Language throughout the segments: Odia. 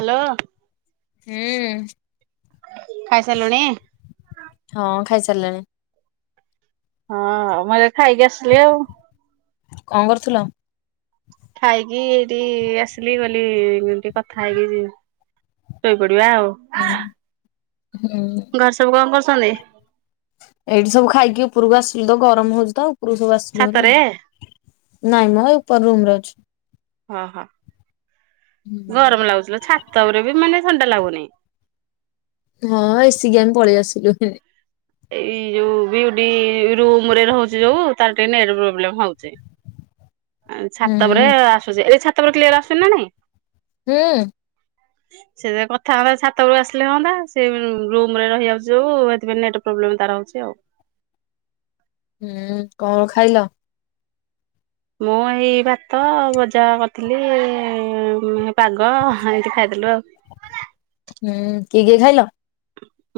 ହ୍ୟାଲୋ। ହୁଁ। ଖାଇସାରିଲୁଣି। ହଁ ଖାଇସାରିଲାଣି। ହଁ ମୁଁ ଯାଇ ଖାଇକି ଆସିଲି ଆଉ। କଣ କରୁଥିଲ? ଖାଇକି ଏଇଠି ଆସିଲି ବୋଲି ଟିକେ କଥା ହେଇକି ଯିବି। ଶୋଇ ପଡିବା ଆଉ। ହୁଁ ହୁଁ। ଘରେ ସବୁ କଣ କରୁଛନ୍ତି? ଏଇଠି ସବୁ ଖାଇକି ଉପରକୁ ଆସିଲୁ ତ ଗରମ ହଉଛି ତ ଉପକୁ ସବୁ ଆସ୍ ଛାତରେ? ନାଇଁ ମ ଉପର ରୁମରେ ଅଛି। ଓହୋ ହୁଁ। ଗରମ ଲାଗୁଥିଲା ଛାତ ଉପରେ ବି ମାନେ ଥଣ୍ଡା ଲାଗୁନିଁ। ହଁ ଏସିକି ଆମେ ପଳେଇ ଆସିଲୁ। ଏଇ ଯୋଉ ବିୟୁଟି ରୁମରେ ରହୁଛି ଯୋଉ ତାର ଟିକେ ନେଟ୍ ପ୍ରୋବ୍ଲେମ ହଉଛି। ଆ ହୁଁ ଛାତ ପରେ ଆସୁଛି ଏଲେ ଛାତ ପରେ କ୍ଲିୟର ଆସୁନି ନା ନାଇଁ। ହୁଁ। ହ ସେ ଜାହା କଥା ହବା ଛାତଉପରୁ ଆସିଲେ ହଅନ୍ତା ସେ ରୁମରେ ରହିିଯାଉଚି ଯଉ ହେଥିପାଇଁ ନେଟ ପ୍ରୋବଲେମ ତାର ହଉଛି ଆଉ। ହୁଁ କଣ କଣ ଖାଇଲ? ମୁଁ ଏଇ ଭାତ ବଜା କରିଥିଲି ଇ ପାଗ ଇନ୍ତି ଖାଇଦେଲୁ ଆଉ। ହୁଁ କିଏ କିଏ ଖାଇଲ?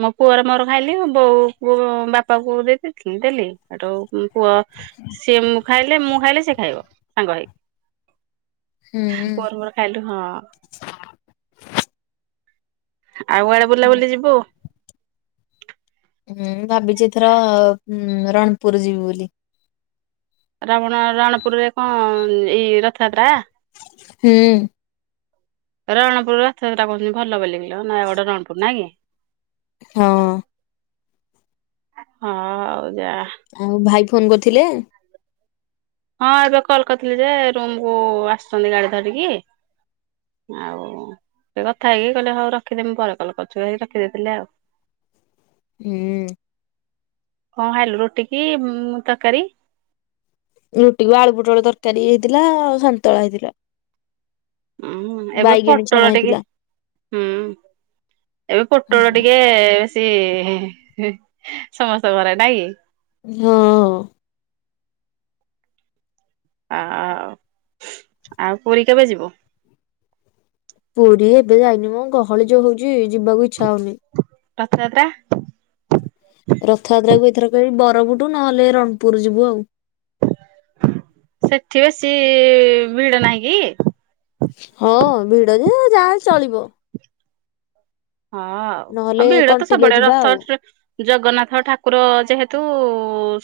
ମୋ ପୁଅର ମୋର ଖାଇଲୁ ବୋଉ ବାପା କୁ ଦେଇ ଦେଇଥିଲି ଦେଲିନି। ହେଠୁ ମୋ ପୁଅ ସିଏ ମୁଁ ଖାଇଲେ ମୁଁ ଖାଇଲେ ସିଏ ଖାଇବ ସାଙ୍ଗ ହୁଁ ହେଇକି ପୁଅର ମୋର ଖାଇଲୁ ହଁ। ଆଉ କୁଆଡେ ବୁଲାବୁଲି ଯିବୁ? ହୁଁଁ ଭାବିଛି ଏଥର ରଣପୁର ଯିବି ବୋଲି। ରାବଣ ରଣପୁରରେ କଣ ଏଇ ରଥଯାତ୍ରା। ହୁଁ। ରଣପୁର ରଥଯାତ୍ରା କହୁଛନ୍ତି ଭଲ ବୋଲି କିଲୋ ନା ଗୋଟେ ରଣପୁର ନାଇଁ କି ହଁ। ହଁ ଆଉ ଜା। ଆଉ ଭାଇ ଫୋନ କରିଥିଲେ? ହଁ ଏବେ କଲ କରିଥିଲି ଯେ ରୁମକୁୁ ଆସିଛନ୍ତି ଗାଡି ଧରିକି। ଆଉ ସେ କଥା ହେଇକି କହିଲେ ହଉ ରଖିଦେ ମୁଁ ପରେ କଲ କରଚି କଇକି ରଖିଦେଇଥିଲି ଆଉ। ହୁଁ। ହଁ ଖାଇଲୁ ରୁଟି କି ତରକାରୀ? ରୁଟିକୁ ଆଳୁ ପୁଟଳ ତରକାରୀ ହେଇଥିଲା ଆଉ ସନ୍ତଳା ହେଇଥିଲା। ହୁଁ ଏବେ ବାଇଗେଣୀ ଛଣା ପୋଟଳ ଟିକେ ହେଇଥିଲା। ହୁଁ ଏବେ ପୋଟଳ ଟିକେ ବେଶୀ ସମସ୍ତ ଘରେ ନାଇଁ କି? ହଁ। ଆ ଆଉ ପୁରୀ କେବେ ଯିବ? ପୁରୀ ଏବେ ଯାଇନି ମ ଗହଳି ଯୋଉ ହଉଛି ଯିବାକୁ ଇଚ୍ଛା ହଉନି। ରଥଯାତ୍ରା। ରଥଯାତ୍ରା କୁ ଏଥର କହିବି ବରକୁଟୁ ନହେଲେ ରଣପୁର ଯିବୁ ଆଉ। ସେଠି ବେଶୀ ଭିଡ ନାହିଁ କି? ହଁ ଭିଡ଼ ଯେ ଯାହାଲେ ଚଳିବ। ହଁ ଆଉ ଆ ନହେଲେ ଭିଡ ତ କଣ୍ଟିଲୋ ସବୁଆଡେ ଯିବା ଆଉ। ରଥଯାତ୍ର ଜଗନ୍ନାଥ ଠାକୁର ଯେହେତୁ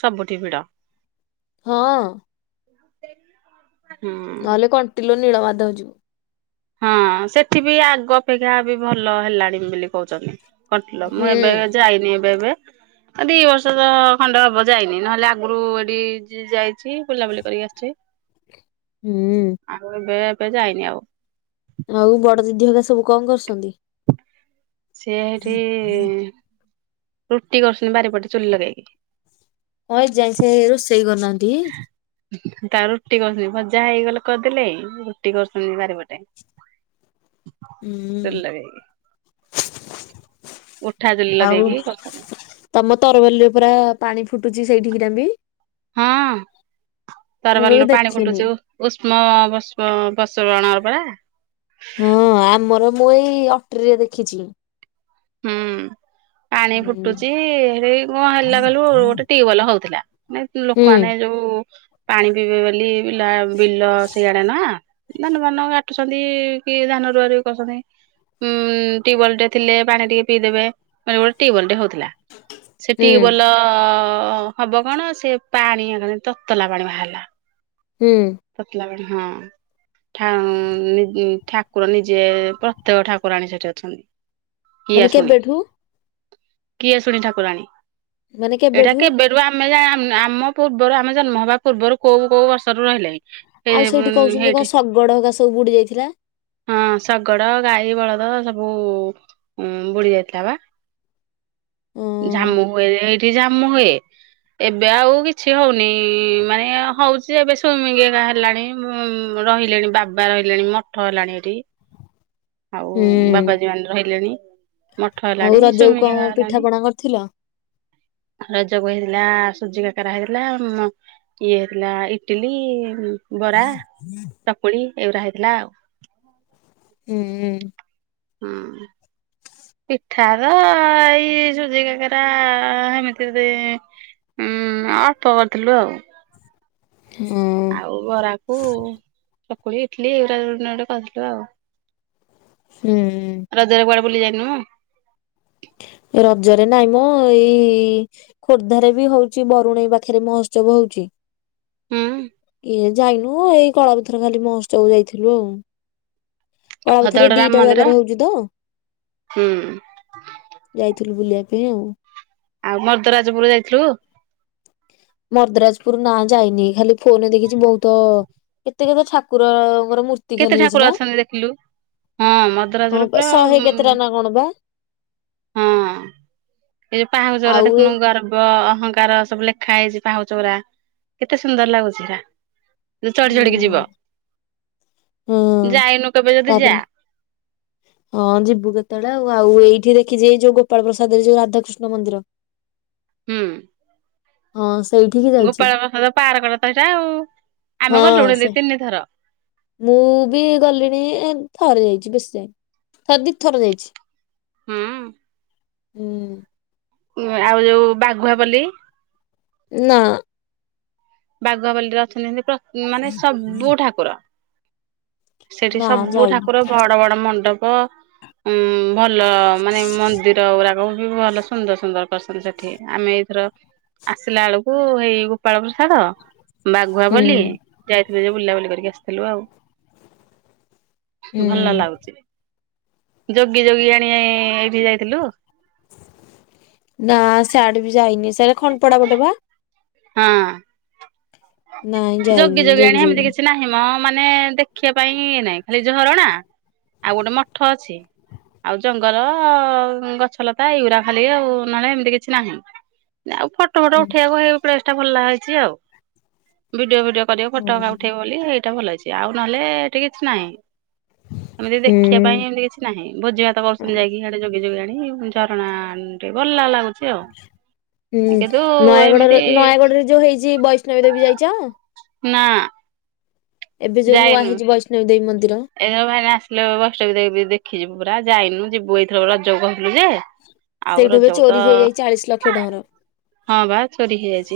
ସବୁଠି ଭିଡ। ହଁ। ହୁଁ। ନହେଲେ କଣ୍ଟିଲୋ ନୀଳ ମାଧଧ ଯିବୁ। ହଁ ସେଠିବି ଆଗ ଅପେକ୍ଷା ବି ଭଲ ହେଲାଣି ବୋଲି କହୁଛନ୍ତି। କଣ୍ଟିଲ ମୁଁ ହୁଁ। ଏବେ ଯାଇନି ଏବେ ଏବେ। ଆ ଦି ବର୍ଷ ତ ଖଣ୍ଡେ ହବ ଯାଇନି ନହେଲେ ଆଗରୁ ଏଟି ଯାଇଛି ବୁଲାବୁଲି କରିକି ଆସିଛି। ହୁଁ। ଆଉ ଏବେ ଏବେ ଯାାଇନି ଆଉ। ଆ ବଡ଼ ଦିଦି ହେରିକା ସବୁ କଣ କରୁସନ୍ତି? ସିଏ ହେଠି ରୁଟି କରୁସନ୍ତି ବାରିପଟେ ଚୁଲି ଲଗେଇକି। ହଁ ଏ ଯାଏଁ ସେ ରୋଷେଇ କରିନାହାନ୍ତି? ତାଙ୍କର ରୁଟି କରୁଛନ୍ତି ଭଜା ହେଇଗଲେ କରିଦେଲେ ରୁଟି କରୁଛନ୍ତି ବାରିପଟେ। ଚୁଲି ହୁଁ ଲଗେଇ କି। ଉଠା ଚୁଲି ଆଉ ଲଗେଇକି କରୁଛନ୍ତି। ତମ ତରବିଲିରେ ପୁରା ପାଣି ଫୁଟୁଛି ସେଇଠି ହିରଣ ଦେଇ? ହଁ ମୁଁ କେବେ ତରବାଲିରୁ ପାଣି ଦେଖିନି। ଫୁଟୁଛି। ଉଷ୍ମ ବସ୍ମ ବସବଣର ପରା। ହଁ ଆମର ମୁଁ ଏଇ ଅଟ୍ରିରେ ଦେଖିଛି। ହୁଁ ପାଣି ହୁଁ ଫୁଟୁଛି ହେଇ କଣ ହେଲା କହିଲୁ ଗୋଟେ ଟ୍ୟୁଅଲ ହଉଥିଲା। ନାଇଁ ଲୋକ ଆନେ ଯୋଉ ପାଣି ପିଇବେ ବୋଲି ବିଲଆ ବିଲ ସେଇଆଡେ ନା। ଧାନ ମାନ କାଟୁଚନ୍ତି କି ଧାନ ରୁଆ ରୁଇ କରୁଛନ୍ତି ଉଁ ଟିୱଲ୍ ଟେ ଥିଲେ। ପାଣି ଟିକେ ପିଇଦେବେ ମାନେ ଗୋଟେ ଟ୍ୟୁଅଲ୍ ଟେ ହଉଥିଲା ସେ ହୁଁ। ଟ୍ୟୁଅଲ। ହବ କଣ ସେ ପାଣି ତତଲା ପାଣି ବାହାରିଲା। ହୁଁ। ତତଲା ପାଣି ହଁ। ଠାଉଁ ନି ଠାକୁର ନିଜେ ପ୍ରତ୍ୟେକ ଠାକୁରାଣୀ ସେଠି ଅଛନ୍ତି। ମାନେ କିଆଶୁଣି କେବେଠୁ କିଏଶୁଣି ଠାକୁରାଣୀ ମାନେ ଏଟା କେବେଠୁ କେବେ ତବଳୁ ଆମେଯା ଆମ୍ ଆମ ପୂର୍ବରୁ ଆମେ ଜନ୍ମ ହେବା ପୂର୍ବରୁ କୋଉ କୋଉ ବର୍ଷରୁ ରହିଲେଣି। ଆଉ ସେଇଠି କହୁଛନ୍ତି କଣ ଶଗଡ ହକା ସବୁ ବୁଡି ଯାଇଥିଲା। ହଁ ଶଗଡ ଗାଈ ବଳଦ ସବୁ ବୁଡି ଯାଇଥିଲା ବା। ଜାମୁ ହୁଏ ଯେ ଏଠ ଠି ଝାମୁ ହୁଏ ଏବେ ଆଉ କିଛି ହଉନି ମାନେ ହଉଛି ଯେ ଏବେ ସ୍ବୀମିଙ୍ଗ ଏ ବାହାରିଲାଣି ମୁଁ ରହିଲେଣି ବାବା ରହିଲେଣି ମଠ ହେଲାଣି ଏଠି। ଆଉ ହୁଁ। ବାବାଜୀ ମାନେ ରହିଲେଣି ମଠ ଆଉ ହେଲାଣି ରଜକୁ କଣ ସୁମିଙ୍ଗଆ ପିଠା ହେଲାଣି। ପଣା କରିଥିଲ? ରଜକୁ ହେଇଥିଲା ସୁଜି କାକେରା ହେଇଥିଲା ମ ଇଏ ହେଇଥିଲା ଇଟିଲି ବରା ଚକୁଳି ଏଇଗୁଡା ହେଇଥିଲା ଆଉ। ହୁଁ ଉଁ। ହୁଁ। ପିଠା ରା ଏଇ ସୁଜି କାକରା ହେମିତି ଉଁ ଅଳ୍ପ କରିଥିଲୁ ଆଉ। ହଁ। ଆଉ ବରାକୁ ଚକୁଳି ଇଟିଲି ଏଉରା ଉନା ଗୋଟେ କରିଦେଲୁ ଆଉ। ହୁଁ। ରଜ କୁ କୁଆଡେ ବୁଲି ଯାଇନୁ? ଏ ରଜରେ ନାଇଁ ମୋ ଏଇ ଖୋର୍ଦ୍ଧାରେ ବି ହଉଚି ବରୁଣେଇ ପାଖରେ ମହୋତ୍ସବ ହଉଚି। ହୁଁ ଇଏ ଯାଇନୁ ଏଇ କଳାପଥର ଖାଲି ମହୋତ୍ସବକୁ ଯାଇଥିଲୁ ଆଉ। କଳାପଥରେ ଭଦ୍ରଗଡ ରାମ ଦିଟା ମନ୍ଦିର ଜାଗାରେ ହଉଚି ତ। ହୁଁ ଯାଇଥିଲୁ ବୁଲିବା ପାଇଁ ଆଉ। ଆଉ ମରଦରାଜପୁର ଯାଇଥିଲୁ? ମର୍ଦ୍ରାଜପୁର ନାଁ ଯାଇନି ଖାଲି ଫୋନରେ ଦେଖିଚି ବହୁତ କେତେ କେତେ ଠାକୁରଙ୍କର ମୂର୍ ତି କେତେ ଖାଲି ହେଇଚି ଠାକୁର ନା ଅଛନ୍ତି ଦେଖିଲୁ ହଁ ମର୍ଦ୍ଦରାଜପୁର ପୁରା ଶହେ ହଁ କେତେଟା ନା କଣ ବା। ଏଇ ଯୋଉ ପାହୁଚର ଆଉ ଏ ଦେଖୁନୁ ଗାରମ୍ ଗୋ ଅହଂଙ୍କାର ସବୁ ଲେଖା ହେଇଚି ପାହୁଚ ଗୁରା କେତେ ସୁନ୍ଦର ଲାଗୁଛି ହେରା। ଚଢି ଚଢିକି ଯିବ ହୁଁ ହଁ ଯାଇନୁ କେବେ ଯଦି ଯା। ତାପରେ ହଁ ଯିବୁ କେତେ ବେଳେ ଆଉ ଆଉ ଏଇଠି ଦେଖିଛି ଏଇ ଯୋଉ ଗୋପାଳ ପ୍ରସାଦରେ ଯୋଉ ରାଧାକୃଷ୍ଣ ମନ୍ଦିର। ହୁଁ। ହଁ ସେଇଠିକି ଯାଇଛି ଗୋପାଳ ପ୍ରସାଦ ପାର୍କଟା ତ ସେଇଟା ଆଉ ହଁ ଆମେ ଗଲୁଣି ସେ ଦି ତିନି ଥର। ମୁଁ ବି ଗଲିଣି ଥରେ ଯାଇଛି ବେଶୀ ଯାଇିନି ଥର ଦି ଥର ଯାଇଛି। ହୁଁ। ହୁଁ। ଉଁ ଆଉ ଯୋଉ ବାଘୁଆପାଲି। ନା। ବାଘୁଅପାଲିରେ ଅଛନ୍ତି ସେନ୍ତି ମାନେ ସବୁ ଠାକୁର। ସେଠି ନା ସବୁ ଯାଇନି ଠାକୁର ବଡ ବଡ ମଣ୍ଡପ ଉଁ ଭଲ ମାନେ ମନ୍ଦିର ଗୁଡାକ ବି ଭଲ ସୁନ୍ଦର ସୁନ୍ଦର। ପ୍ରଶାନ୍ତ ସେଠି ଆମେ ଏଇଥର ଆସିଲା ବେଳକୁ ଏଇ ଗୋପାଳ ପ୍ରସାଦ ହୁଁ ବାଘୁଆପାଲି ଯାଇଥିଲୁ ଯେ ବୁଲାବୁଲି କରିକି ଆସିଥିଲୁ ଆଉ। ହୁଁ ଭଲ ଲାଗୁଛି ଯୋଗୀ ଯୋଗିଆଣି ଏଇଠି ଯାଇଥିଲୁ? ନା ସିଆଡେ ବି ଯାଇନି। ସେଟା ଖଣ୍ଡପଡା ବିଲ୍ ବା? ହଁ। ନାଇଁ ଯୋଗୀ ଯାଇନି ଜଗି ଯୋଗିଆଣୀ ହେମିତି ଜଗି କିଛି ନାହିଁ ମ ମାନେ ଦେଖିବା ପାଇଁ ଇ ନାଇଁ ଖାଲି ଝରଣା ଆଉ ଗୋଟେ ମଠ ଅଛି। ଆଉ ଜଙ୍ଗଲ ଗଛଲତା ଏଇଗୁରା ଖାଲି ଆଉ ନହେଲେ ଏମିତି କିଛି ନାହିଁ। ଆଉ ଫଟୋ ଫଟ ଉଠେଇବାକୁ ହେଇ ପ୍ଲେସ ଟା ଭଲ ହେଇଛି ଆଉ। ଭିଡିଓ ଫିଡିଓ କରିବା ଫଟୋ ହେଇକା ହୁଁ ଉଠେଇବ ବୋଲି ଏଇଟା ଭଲ ହେଇଛି, ଆଉ ନହେଲେ ଏଠି କିଛି ନାହିଁ। ଏମିତି ଦେଖିବା ପାଇଁ ଏମିତି କିଛି ନାହିଁ ଭୋଜି ଭାତ ହୁଁ କରୁଛନ୍ତି ଯାଇକି ସିଆଡେ ଯୋଗୀ ଯୋଗିଆଣି ଝରଣା ଭଲ ଲାଗୁଛି। ଆଉ। ହୁଁ କିନ୍ତୁ ନୟାଗଡର ଏମିତି ନୟାଗଡରେ ଯୋଉ ହେଇଛି ବୈଷ୍ଣବୀ ଦେବୀ ଯାଇଛ? ନା। ଏବେ ଯୋଉ ନୂଆ ହେଇଛି ବୈଷ୍ଣବୀ ଦେବୀ ମନ୍ଦିର। ଏଇ ଯୋଉ ଭାଇନା ଆସିଲେ ବୈଷ୍ଟବି ଦେବୀ ଦେଖିଯିବୁ ପୁରା ଯାଇନୁ ଯିବୁ ଏଇଥର ରଜକୁ କହୁଥିଲୁ ଯେ ଆଉ ସେଇଠୁ ଏବେ ରଜକୁ ତ ଚୋରି ହେଇଯାଇଚି ଚାଳିଶ ଲକ୍ଷ ଟଙ୍କାର। ହଁ ବା ଚୋରି ହେଇଯାଇଛି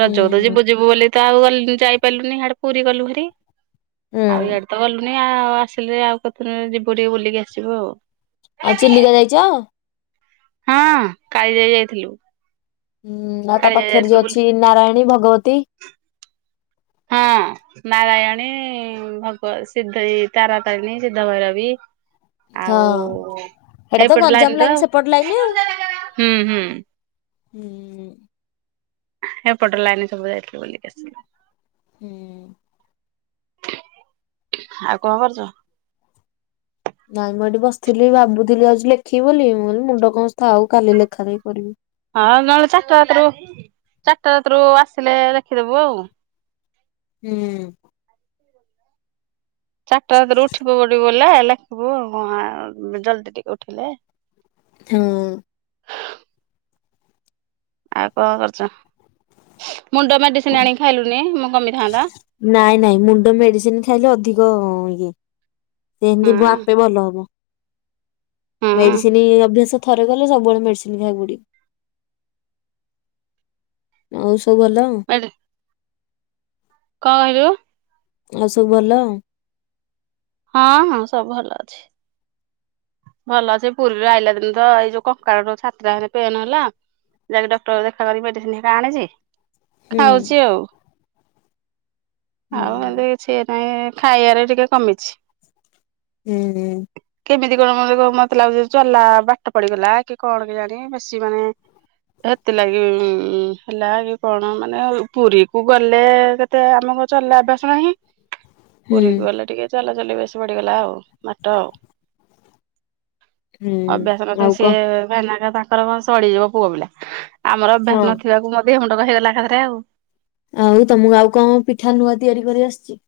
ରଜକୁ ତ ହୁଁ। ଯିବୁ ଯିବୁ ବୋଲି ତ ଆଉ ଗଲ ଯାଇପାରିଲୁନି ଇଆଡେ ପୁରୀ ଗଲୁ ଭାରି ଆଉ ହୁଁ ଇଆଡେ ତ ଗଲୁନି। ନାଇଁ ଆଉ ଆସିଲେ ଆଉ କଥା ଦିନ ଯିବୁ ଟିକେ ବୁଲିକି ଆସିବୁ ଆଉ। ଆଉ ଚିଲିକା ଯାଇଚ? ହଁ କାଳିଜାଇ ଯାଇଥିଲୁ। ହୁଁ ଆଉ ତା କାଳିଜାଇ ପାଖରେ ଯାଇଥିଲୁ ଯୋଉ ବୁଲି ଅଛି ନାରାୟଣୀ, ଭଗବତୀ ହଁ। ନାରାୟଣୀ, ଭଗବ, ସିଦ୍ଧ, ତାରାତାରିଣୀ ସିଦ୍ଧ ଭୈରବୀ ହଁ ଆଉ ହେଟା ତ ହେଇପଟ ଲାଇନ ଗଞ୍ଜାମ ତ ଲାଇନ୍ ସେପଟ ଲାଇନ୍ ଆଉ। ହୁଁ ହୁଁ ହୁଁ। ସେପଟ ଲାଇନ ସବୁ ଯାଇଥିଲୁ ବୁଲିକି ଆସିଲୁ। ହୁଁ। ଆଉ କଣ କରୁଛ? ନାଇଁ ମୁଁ ଏଇଠି ବସିଥିଲି ଭାବୁଥିଲି ଆଉ ଆଜି ଲେଖିବି ବୋଲି ମୁଁ କହିଲି ମୁଣ୍ଡ କଣ ହଉଚି ଥାଉ କାଲି ଲେଖା ଲେଖି କରିବି। ହଁ ନହେଲେ ଚାରିଟା ରାତିରୁ ଚାରିଟା ରାତିରୁ ଆସିଲେ ଲେଖିଦବୁ ଆଉ। ହୁଁ। ଚାରିଟା ରାତି ରେ ଉଠି ପଡ଼ିବୁ ବେଲେ ଲେଖିବୁ ଆଉ କଣ ଜଲଦି ଟିକେ ଉଠିଲେ ହୁଁ ହୁଁ। ଆଉ କଣ କରୁଛ ମୁଣ୍ଡ ମେଡିସିନ ଆଣିକି ଖାଇଲୁନି ମୁଁ କମିଥାନ୍ତା। ନାଇଁ ନାଇଁ ମୁଣ୍ଡ ମେଡିସିନ ଖାଇଲେ ଅଧିକ ଇଏ ହୁଁ ସେମିତି ଆପେ ଭଲ ହେବ। ହୁଁ। ମେଡିସିନ ଅଭ୍ୟାସ ଥରେ କଲେ ସବୁବେଳେ ମେଡିସିନ ଖାଇକୁ ପଡିବ। ଆଉ ସବୁ ଭଲ? ବଡ଼ [inaudible] କଣ କହିଲୁ? ଆଉ ସବୁ ଭଲ? ହଁ ହଁ ସବୁ ଭଲ ଅଛି। ଭଲ ଯେ ପୁରୀରୁ ଆଇଲା ଦିନ ତ ଏଇ ଯୋଉ କକାର ଛାତି ଟା ଖାଲି ପେନ୍ ହେଲା। ଯାଇକି ଡକ୍ଟର ଦେଖାକ କରିକି ମେଡିସିନ ହେରା ଆଣିଛି। ହୁଁ ଖାଉଛି ଆଉ ହୁଁ ଆଉ ଏ ନ୍ତୀ ସିଏ ନହିଁ ଖାଇବାରେ ଟିକେ କମିଛି। ହୁଁ କେମିତି? ମତେ ଲାଗୁଛି ଚଲା ବାଟ ପଡିଗଲା କି କଣ କେଜାଣି ବେଶୀ ମାନେ ହେଥିଲାଗି ଉ ହେଲା କି କଣ ମାନେ ପୁରୀ କୁ ଗଲେ ଏତେ ଆମକୁ ଚଲା ଅଭ୍ୟାସ ନାହିଁ। ହୁଁ ପୁରୀକୁ ଗଲେ ଟିକେ ଚଲାଚଲି ବେଶୀ ବଢିଗଲା ଆଉ ବାଟ ଆଉ। ଅଭ୍ୟାସ ହୁଁ ନଥା ଆଉ ସିଏ କଣ ଭାଇନା ହିଁକ ତାଙ୍କର କ ସଡିଯିବ ପୁଅ ପିଲା ଆମର ହଁ ଅଭ୍ୟାସ ନଥିବାକୁ ମେ ଦେହ ମୁଣ୍ଡ କନ୍ ହେଇଗଲା ଏକାଥରେ। ଆଉ ତମକୁ ଆଉ କଣ ପିଠା ନୂଆ ତିଆରି କରି ଆସିଛି?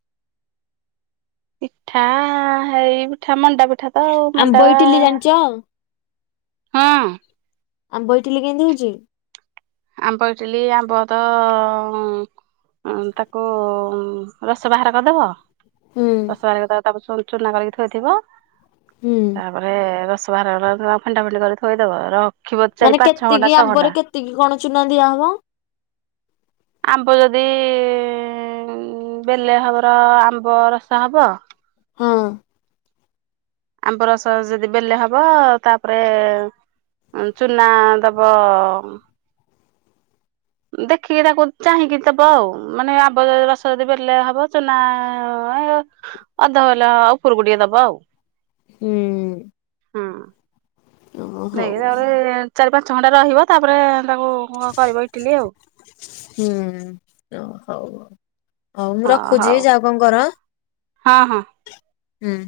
ପିଠା ହେଇ ପିଠା ମଣ୍ଡା ପିଠ ପିଠା ତ ଆଉ ଆମ୍ବ ମଣ୍ଡା ଇଟିଲି ଜାଣିଛ ହଁ ଆମ୍ବ ଇଟିଲି କେମିତି ହଉଛି ଆମ୍ବ ଇଟିଲି ଆମ୍ବ ତ ଉଁ ତାକୁ ରସ ବାହାର କରିଦବ ହୁଁ ରସ ବାହାର କରିକି ତାପରେ ଚୁନା କରିକି ଥୋଇଥିବ। ହୁଁ ତାପରେ ରସ ବାହାରିଗଲାପରେ ଫେଣ୍ଟା ଫେଣ୍ଟି କରି ଥୋଇଦବ। ରଖିବ ଚାରି ପାଞ୍ଚ ଛ ଘଣ୍ଟା ଛଅ ଘଣ୍ଟା। ତିକି କଣ ଚୁନା ଦିଆହବ? ଆମ୍ବ ଯଦି ବେଲେ ହବର ଆମ୍ବ ରସ ହବ ହଁ। ଆମ୍ବ ରସ ଯଦି ବେଲେ ହବ ତାପରେ ଚୁନା ଦବ ଦେଖିକି ତାକୁ ଚାହିଁକି ଦେବ ଆଉ ମାନେ ଆବ ଯି ରସ ଯଦି ବେଳେ ହବ ଚୁନା ଅଧ ବେଲା ଉପରକୁୁ ଟିକେ ଦବ। ହୁଁ। ହଁ। ଓ ନେଇକି ହଉ ହଉ ତାପରେ ଚାରି ପାଞ୍ଚ ଘଣ୍ଟା ରହିବ ତାପରେ ତାକୁ କରିବ ଇଟିଲି। ହୁଁ ହଉଉ ହଉ ମୁଁ ହଁ ରଖୁଛି ହଉ ଯାାଉ କଣ କର। ହଁ ହଁ। ହୁଁ